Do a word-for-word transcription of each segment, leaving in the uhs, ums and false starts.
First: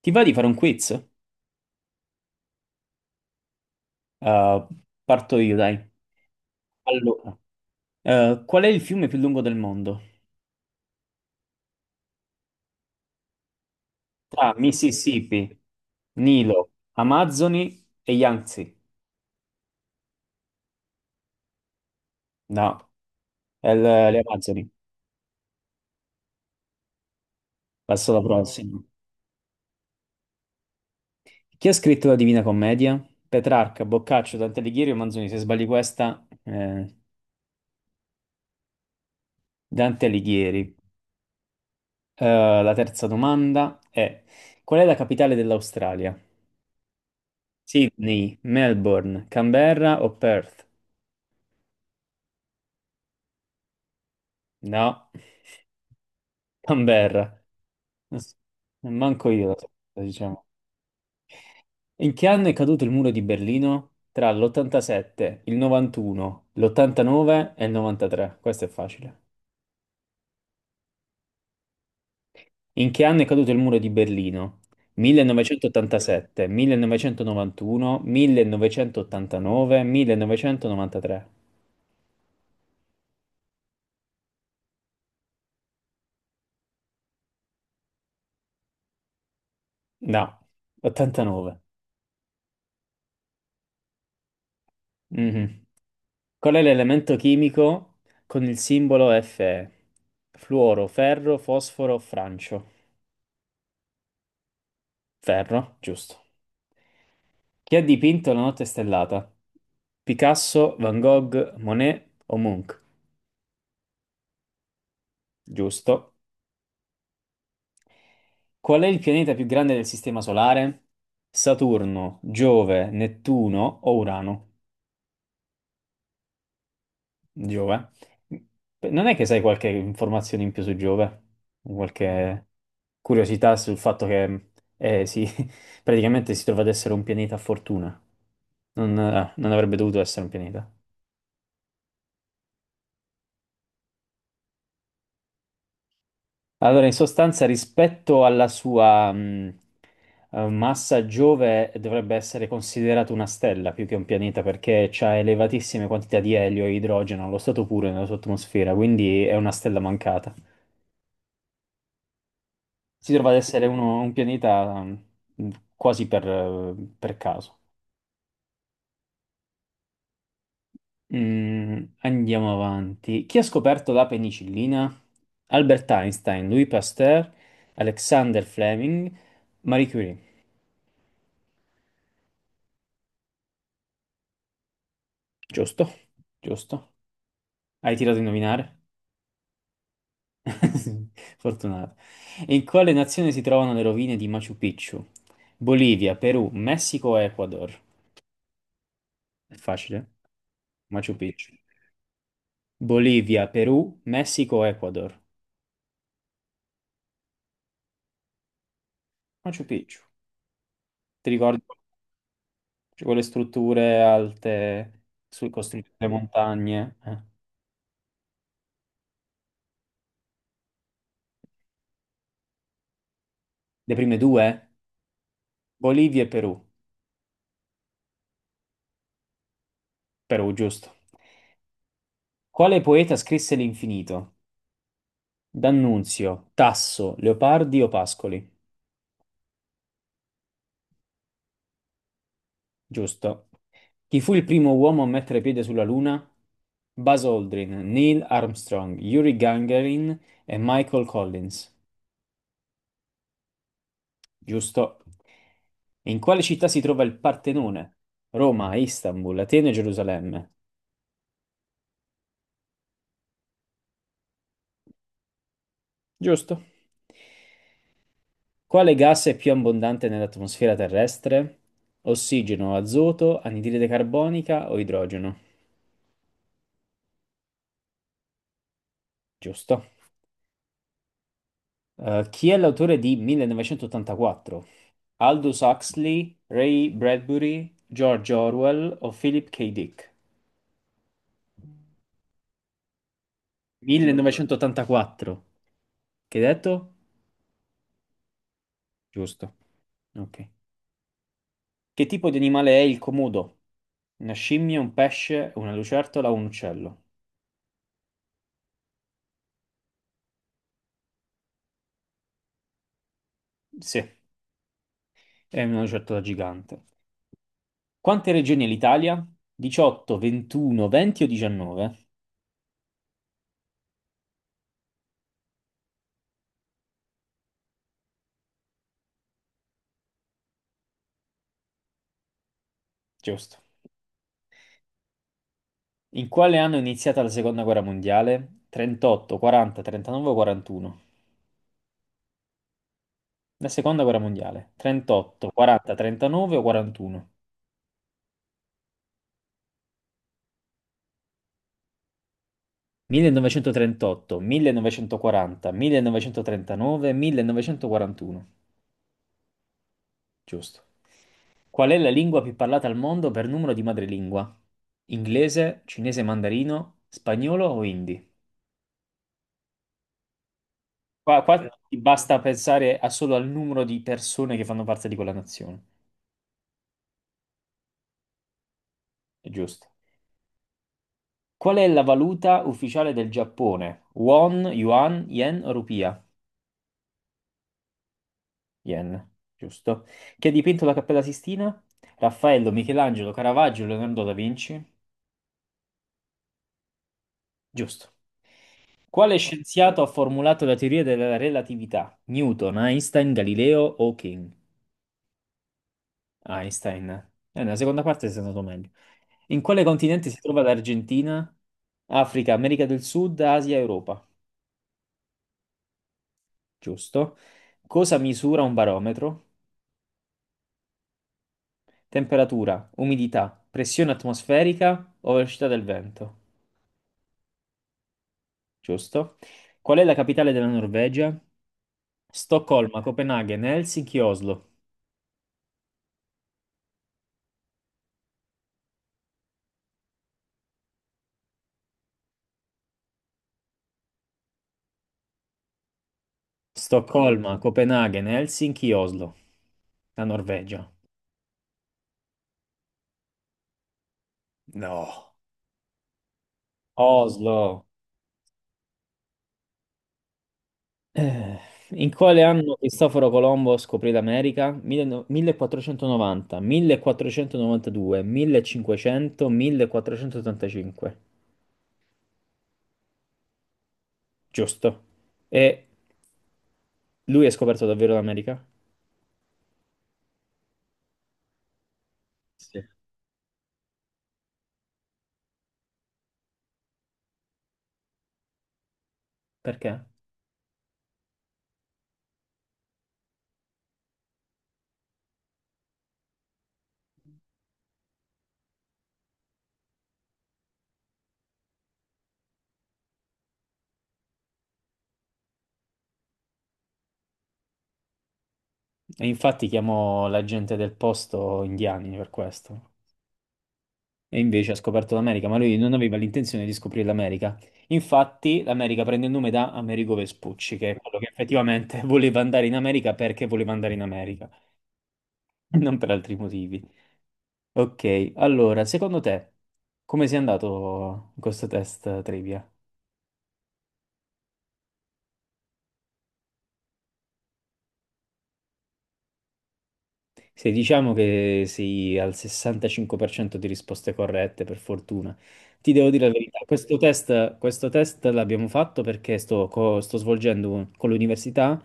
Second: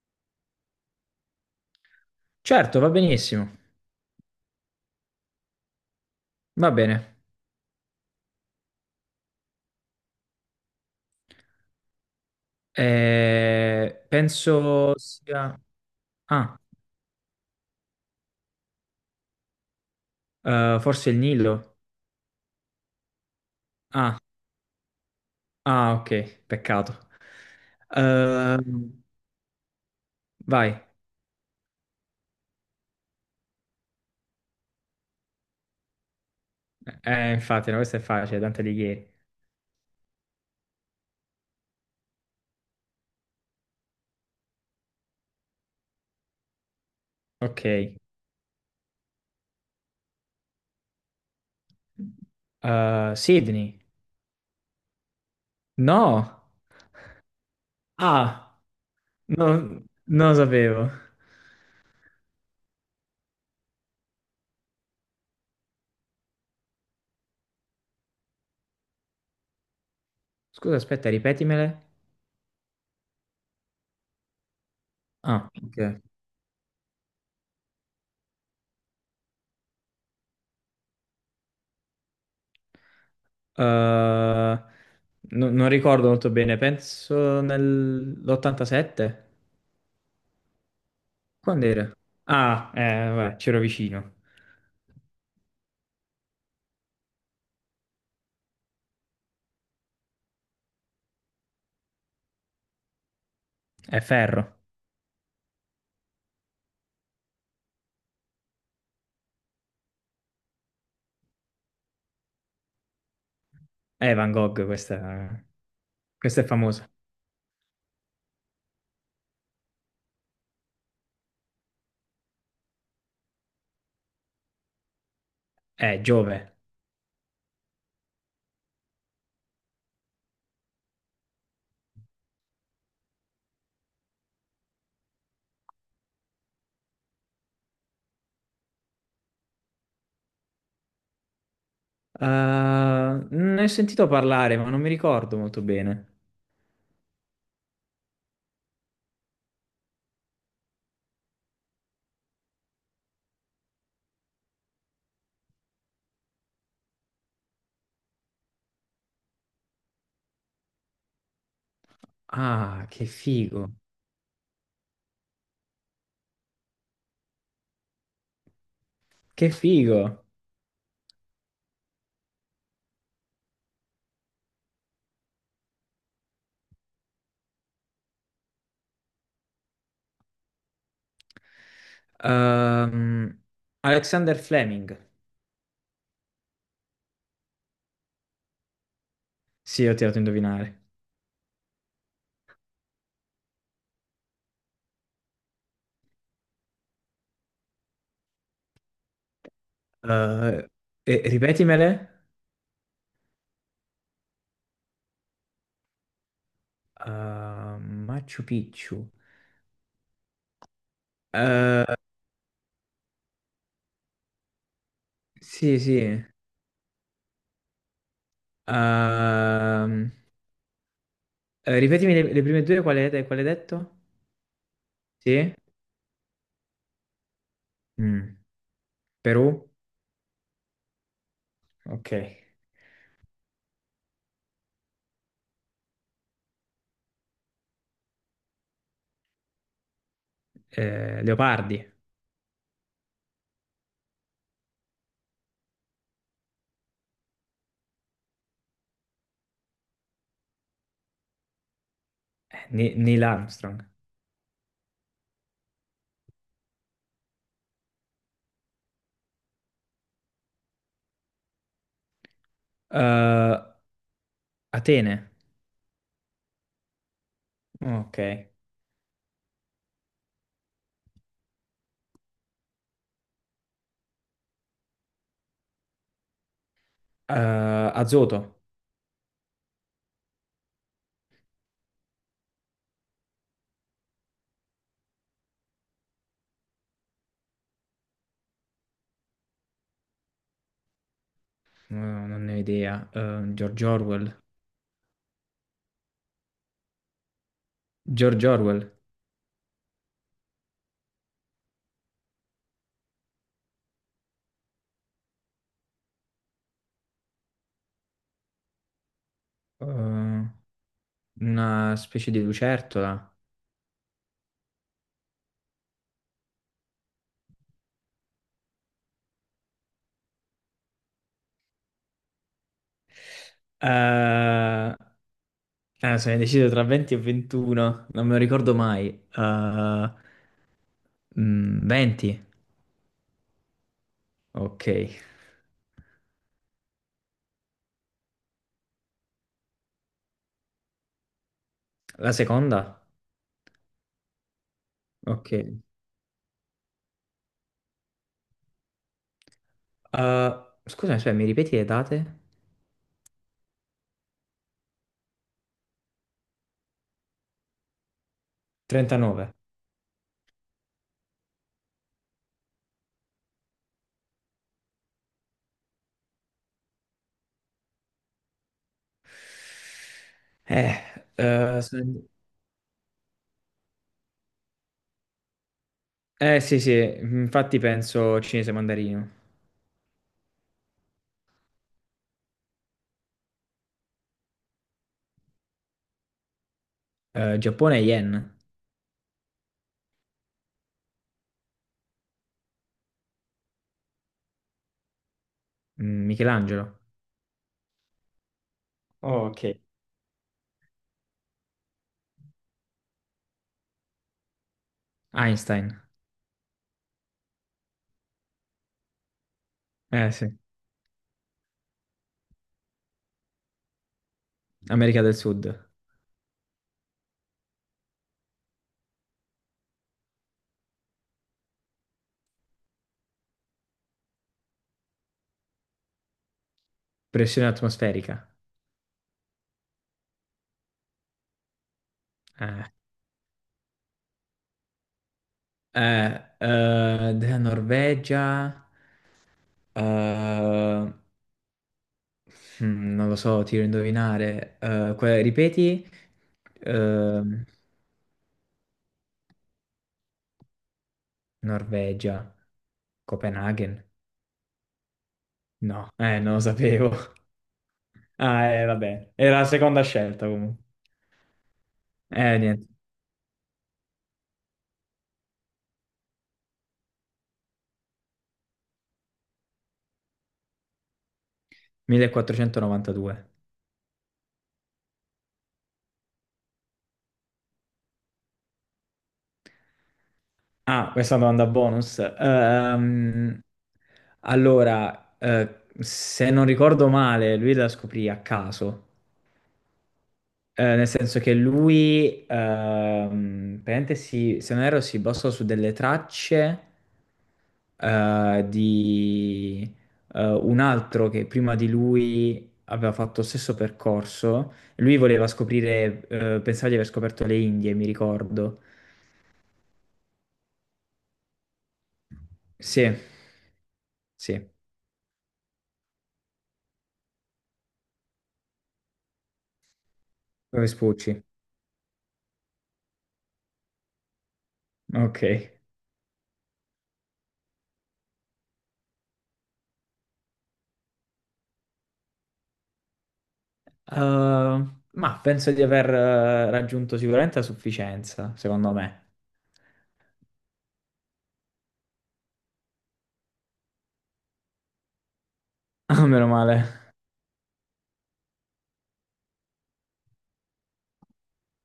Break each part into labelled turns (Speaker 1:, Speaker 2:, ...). Speaker 1: Ti va di fare un quiz?
Speaker 2: Certo, va benissimo.
Speaker 1: Uh, parto io, dai.
Speaker 2: Va bene.
Speaker 1: Allora, eh, qual è il fiume più lungo del mondo?
Speaker 2: Eh,
Speaker 1: Tra
Speaker 2: penso
Speaker 1: Mississippi,
Speaker 2: sia. Ah,
Speaker 1: Nilo, Amazzoni e Yangtze.
Speaker 2: eh, forse il Nilo.
Speaker 1: No, è l- le
Speaker 2: Ah,
Speaker 1: Amazzoni.
Speaker 2: ah, ok, peccato.
Speaker 1: Passo alla
Speaker 2: Eh,
Speaker 1: prossima.
Speaker 2: vai.
Speaker 1: Chi ha scritto la Divina Commedia? Petrarca, Boccaccio, Dante Alighieri o Manzoni? Se sbagli questa, eh,
Speaker 2: Eh, infatti, no, questa è facile, Dante Alighieri.
Speaker 1: Dante Alighieri. Eh, la terza domanda è: qual è la capitale dell'Australia?
Speaker 2: Ok.
Speaker 1: Sydney, Melbourne, Canberra o Perth?
Speaker 2: Eh, Sydney.
Speaker 1: No.
Speaker 2: No.
Speaker 1: Canberra.
Speaker 2: Ah,
Speaker 1: Manco io,
Speaker 2: no,
Speaker 1: lo so,
Speaker 2: non lo
Speaker 1: diciamo.
Speaker 2: sapevo.
Speaker 1: In che anno è caduto il muro di Berlino? Tra l'ottantasette, il novantuno, l'ottantanove e il novantatré. Questo è facile.
Speaker 2: Scusa, aspetta, ripetimele.
Speaker 1: In che anno è caduto il muro di Berlino?
Speaker 2: Ah, ok. Eh,
Speaker 1: millenovecentottantasette, millenovecentonovantuno, millenovecentottantanove, millenovecentonovantatré.
Speaker 2: no- non ricordo molto bene, penso nell'ottantasette.
Speaker 1: No, ottantanove.
Speaker 2: Quando era? Ah, eh, vabbè, c'ero vicino.
Speaker 1: Mhm. Qual è l'elemento chimico con il simbolo Fe? Fluoro, ferro, fosforo, francio.
Speaker 2: È ferro.
Speaker 1: Ferro, giusto. Chi ha dipinto La notte stellata? Picasso, Van Gogh, Monet o Munch?
Speaker 2: È Van Gogh, questa,
Speaker 1: Giusto.
Speaker 2: questa è famosa.
Speaker 1: Qual è il pianeta più grande del Sistema Solare? Saturno, Giove, Nettuno o Urano?
Speaker 2: È Giove.
Speaker 1: Giove. Non è che sai qualche informazione in più su Giove? Qualche curiosità sul fatto che eh, sì, praticamente si trova ad essere un pianeta a fortuna. Non, eh, non avrebbe dovuto essere un pianeta.
Speaker 2: Ah, ne ho sentito parlare, ma non mi ricordo molto bene.
Speaker 1: Allora, in sostanza, rispetto alla sua mh, eh, massa Giove, dovrebbe essere considerato una stella più che un pianeta perché ha elevatissime quantità di elio e idrogeno allo stato puro nella sua atmosfera, quindi è una stella mancata.
Speaker 2: Ah, che
Speaker 1: Si trova ad essere
Speaker 2: figo.
Speaker 1: uno- un pianeta mh, quasi per, eh, per caso.
Speaker 2: Che figo.
Speaker 1: Mm, andiamo avanti. Chi ha scoperto la penicillina? Albert Einstein, Louis Pasteur, Alexander Fleming, Marie Curie.
Speaker 2: Ehm, Alexander Fleming.
Speaker 1: Giusto, giusto. Hai tirato a indovinare?
Speaker 2: Sì, ho tirato a indovinare.
Speaker 1: Fortunato. In quale nazione si trovano le rovine di Machu Picchu? Bolivia, Perù, Messico, e Ecuador. È facile.
Speaker 2: Eh,
Speaker 1: Machu
Speaker 2: e-
Speaker 1: Picchu.
Speaker 2: ripetimele.
Speaker 1: Bolivia, Perù, Messico, Ecuador.
Speaker 2: Ah, Machu Picchu.
Speaker 1: Machu Picchu. Ti ricordi?
Speaker 2: Eh,
Speaker 1: Cioè, quelle strutture alte su
Speaker 2: sì,
Speaker 1: costruite le
Speaker 2: sì.
Speaker 1: montagne? Eh.
Speaker 2: Ehm, Eh, ripetimi le, le prime due, quale hai quale hai detto?
Speaker 1: Le prime due?
Speaker 2: Sì?
Speaker 1: Bolivia e Perù.
Speaker 2: Mm. Perù?
Speaker 1: Perù, giusto.
Speaker 2: Ok.
Speaker 1: Quale poeta scrisse L'infinito? D'Annunzio, Tasso, Leopardi o Pascoli?
Speaker 2: Eh, Leopardi?
Speaker 1: Giusto. Chi fu il primo uomo a mettere piede sulla Luna? Buzz Aldrin, Neil Armstrong, Yuri Gagarin e Michael Collins.
Speaker 2: Eh, Ni- Neil Armstrong.
Speaker 1: Giusto. In quale città si trova il Partenone? Roma, Istanbul, Atene e Gerusalemme.
Speaker 2: Eh, Atene?
Speaker 1: Giusto.
Speaker 2: Ok. Eh,
Speaker 1: Quale gas è più abbondante nell'atmosfera terrestre? Ossigeno, azoto, anidride carbonica o idrogeno?
Speaker 2: azoto?
Speaker 1: Giusto. Eh, chi è l'autore di millenovecentottantaquattro? Aldous Huxley, Ray Bradbury, George Orwell o Philip K. Dick?
Speaker 2: No, non ne ho idea. Eh, George
Speaker 1: Giorgio.
Speaker 2: Orwell?
Speaker 1: millenovecentottantaquattro. Che hai detto?
Speaker 2: George Orwell?
Speaker 1: Giusto. Ok. Che tipo di animale è il comodo? Una scimmia, un pesce, una lucertola o un uccello?
Speaker 2: Eh, una specie di lucertola?
Speaker 1: Sì, è una lucertola gigante. Quante regioni ha l'Italia? diciotto, ventuno, venti o diciannove?
Speaker 2: Eh, eh, sono indeciso tra venti e ventuno, non me lo ricordo mai. Eh, mm, venti.
Speaker 1: Giusto.
Speaker 2: Ok.
Speaker 1: In quale anno è iniziata la seconda guerra mondiale? trentotto, quaranta, trentanove o quarantuno?
Speaker 2: La seconda?
Speaker 1: La seconda guerra mondiale. trentotto,
Speaker 2: Ok. Eh,
Speaker 1: quaranta, trentanove o quarantuno?
Speaker 2: scusami, aspetta, mi ripeti le date?
Speaker 1: millenovecentotrentotto, millenovecentoquaranta, millenovecentotrentanove, millenovecentoquarantuno.
Speaker 2: trentanove.
Speaker 1: Giusto. Qual è la lingua più parlata al mondo per numero di madrelingua? Inglese, cinese mandarino, spagnolo o hindi?
Speaker 2: Eh,
Speaker 1: Qua, qua
Speaker 2: eh,
Speaker 1: ti
Speaker 2: sono-
Speaker 1: basta pensare a- solo al numero di persone che fanno parte di quella nazione.
Speaker 2: eh, sì, sì, infatti penso cinese mandarino.
Speaker 1: È giusto. Qual è la valuta ufficiale del Giappone? Won, yuan, yen o rupia?
Speaker 2: Eh, Giappone yen.
Speaker 1: Yen, giusto. Chi ha dipinto la Cappella Sistina? Raffaello, Michelangelo, Caravaggio, Leonardo da Vinci?
Speaker 2: Mm, Michelangelo.
Speaker 1: Giusto. Quale
Speaker 2: Oh, ok.
Speaker 1: scienziato ha formulato la teoria della relatività? Newton, Einstein, Galileo o King?
Speaker 2: Einstein.
Speaker 1: Einstein. Eh, nella seconda parte sei andato meglio. In quale continente
Speaker 2: Eh
Speaker 1: si
Speaker 2: sì,
Speaker 1: trova l'Argentina? Africa, America del Sud, Asia, Europa?
Speaker 2: America del Sud.
Speaker 1: Giusto. Cosa misura un barometro? Temperatura, umidità, pressione atmosferica o velocità del vento.
Speaker 2: Pressione atmosferica.
Speaker 1: Giusto? Qual è la capitale della Norvegia?
Speaker 2: Eh,
Speaker 1: Stoccolma, Copenaghen, Helsinki, Oslo.
Speaker 2: eh, eh, della Norvegia. eh, Mm, non lo so, tiro a indovinare. Eh, que- ripeti?
Speaker 1: Stoccolma,
Speaker 2: Ehm,
Speaker 1: Copenaghen, Helsinki, Oslo. La Norvegia.
Speaker 2: Norvegia. Copenaghen?
Speaker 1: No.
Speaker 2: No, eh, non lo sapevo.
Speaker 1: Oslo.
Speaker 2: Ah, eh, vabbè. Era la seconda scelta comunque.
Speaker 1: Eh, In quale
Speaker 2: Eh,
Speaker 1: anno
Speaker 2: niente.
Speaker 1: Cristoforo Colombo scoprì l'America? diciannove millequattrocentonovanta, millequattrocentonovantadue, millecinquecento, millequattrocentottantacinque.
Speaker 2: millequattrocentonovantadue.
Speaker 1: Giusto. E lui ha scoperto davvero l'America?
Speaker 2: Ah, questa domanda bonus.
Speaker 1: Sì.
Speaker 2: Ehm, allora, eh, se non ricordo male, lui la scoprì a caso.
Speaker 1: Perché?
Speaker 2: Eh, nel senso che lui, ehm, praticamente si, se non erro, si basò su delle tracce eh, di eh, un altro che prima di lui aveva fatto lo stesso percorso. Lui voleva scoprire, eh, pensava di aver scoperto le Indie, mi ricordo.
Speaker 1: E infatti chiamò la gente del posto indiani per questo.
Speaker 2: Sì,
Speaker 1: E
Speaker 2: sì,
Speaker 1: invece ha scoperto l'America, ma lui non aveva l'intenzione di scoprire l'America. Infatti, l'America prende il nome da Amerigo Vespucci,
Speaker 2: come
Speaker 1: che è quello che
Speaker 2: spucci.
Speaker 1: effettivamente voleva andare in America perché voleva andare in America,
Speaker 2: Ok. Eh,
Speaker 1: non per altri motivi. Ok, allora, secondo te, come sei andato in questo test trivia?
Speaker 2: ma penso di aver eh, raggiunto sicuramente la sufficienza, secondo me.
Speaker 1: Se diciamo che sei al sessantacinque per cento di risposte corrette, per fortuna. Ti devo dire
Speaker 2: Ah,
Speaker 1: la
Speaker 2: meno
Speaker 1: verità,
Speaker 2: male.
Speaker 1: questo test, questo test l'abbiamo fatto perché sto, co- sto svolgendo con l'università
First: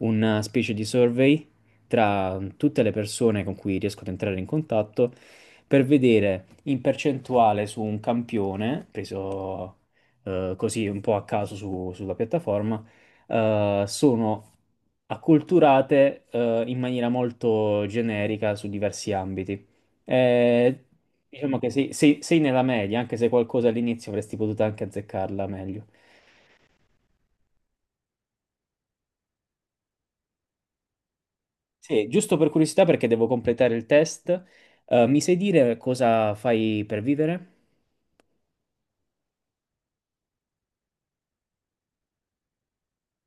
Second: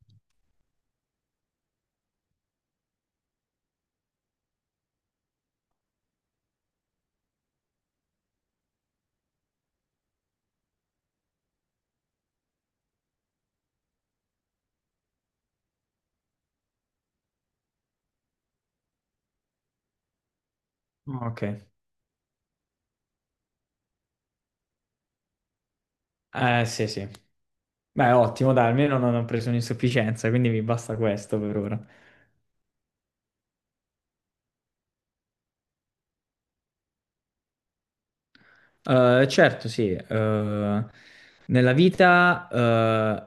Speaker 1: una specie di survey tra tutte le persone con cui riesco ad entrare in contatto per vedere in percentuale su un campione, preso eh, così un po' a caso su- sulla piattaforma, eh, sono acculturate eh, in maniera molto generica su diversi ambiti. Eh,
Speaker 2: Ok.
Speaker 1: diciamo che sei, sei- sei nella media, anche se qualcosa all'inizio avresti potuto anche azzeccarla meglio.
Speaker 2: Eh, sì, sì. Beh, ottimo, dai, almeno non ho preso un'insufficienza, quindi mi basta questo per ora.
Speaker 1: Sì, giusto per curiosità, perché devo completare il test, eh, mi sai dire cosa fai per vivere?
Speaker 2: Eh, certo, sì. eh, nella vita,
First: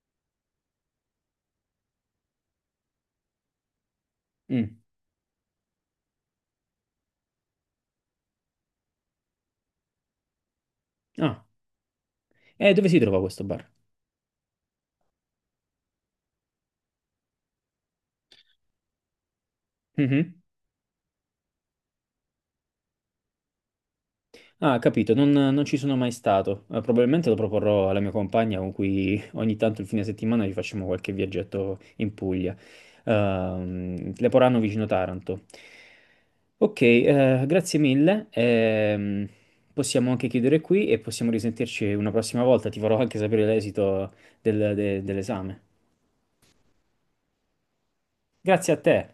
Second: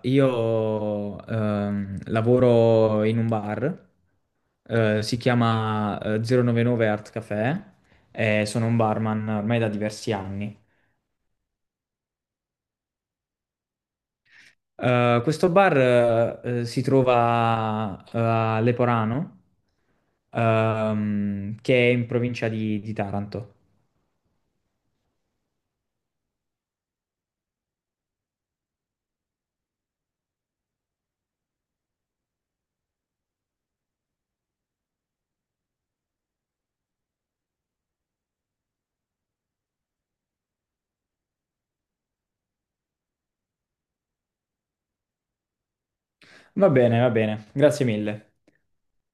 Speaker 2: eh, io ehm, lavoro in un bar,
Speaker 1: Mm.
Speaker 2: eh, si chiama eh, zero novantanove Art Café, e sono un barman ormai da diversi anni.
Speaker 1: Ah, e dove si trova questo bar?
Speaker 2: Eh, questo bar, eh, si trova eh, a Leporano,
Speaker 1: Mhm.
Speaker 2: ehm, che è in provincia di di Taranto.
Speaker 1: Ah, capito, non, non ci sono mai stato. Eh, probabilmente lo proporrò alla mia compagna con cui ogni tanto il fine settimana ci facciamo qualche viaggetto in Puglia. Ehm, Leporano vicino Taranto. Ok, eh, grazie mille. Ehm, possiamo anche chiudere qui e possiamo risentirci una prossima volta. Ti farò anche sapere l'esito del- de- dell'esame.
Speaker 2: Va bene, va bene, grazie mille.
Speaker 1: Grazie a te.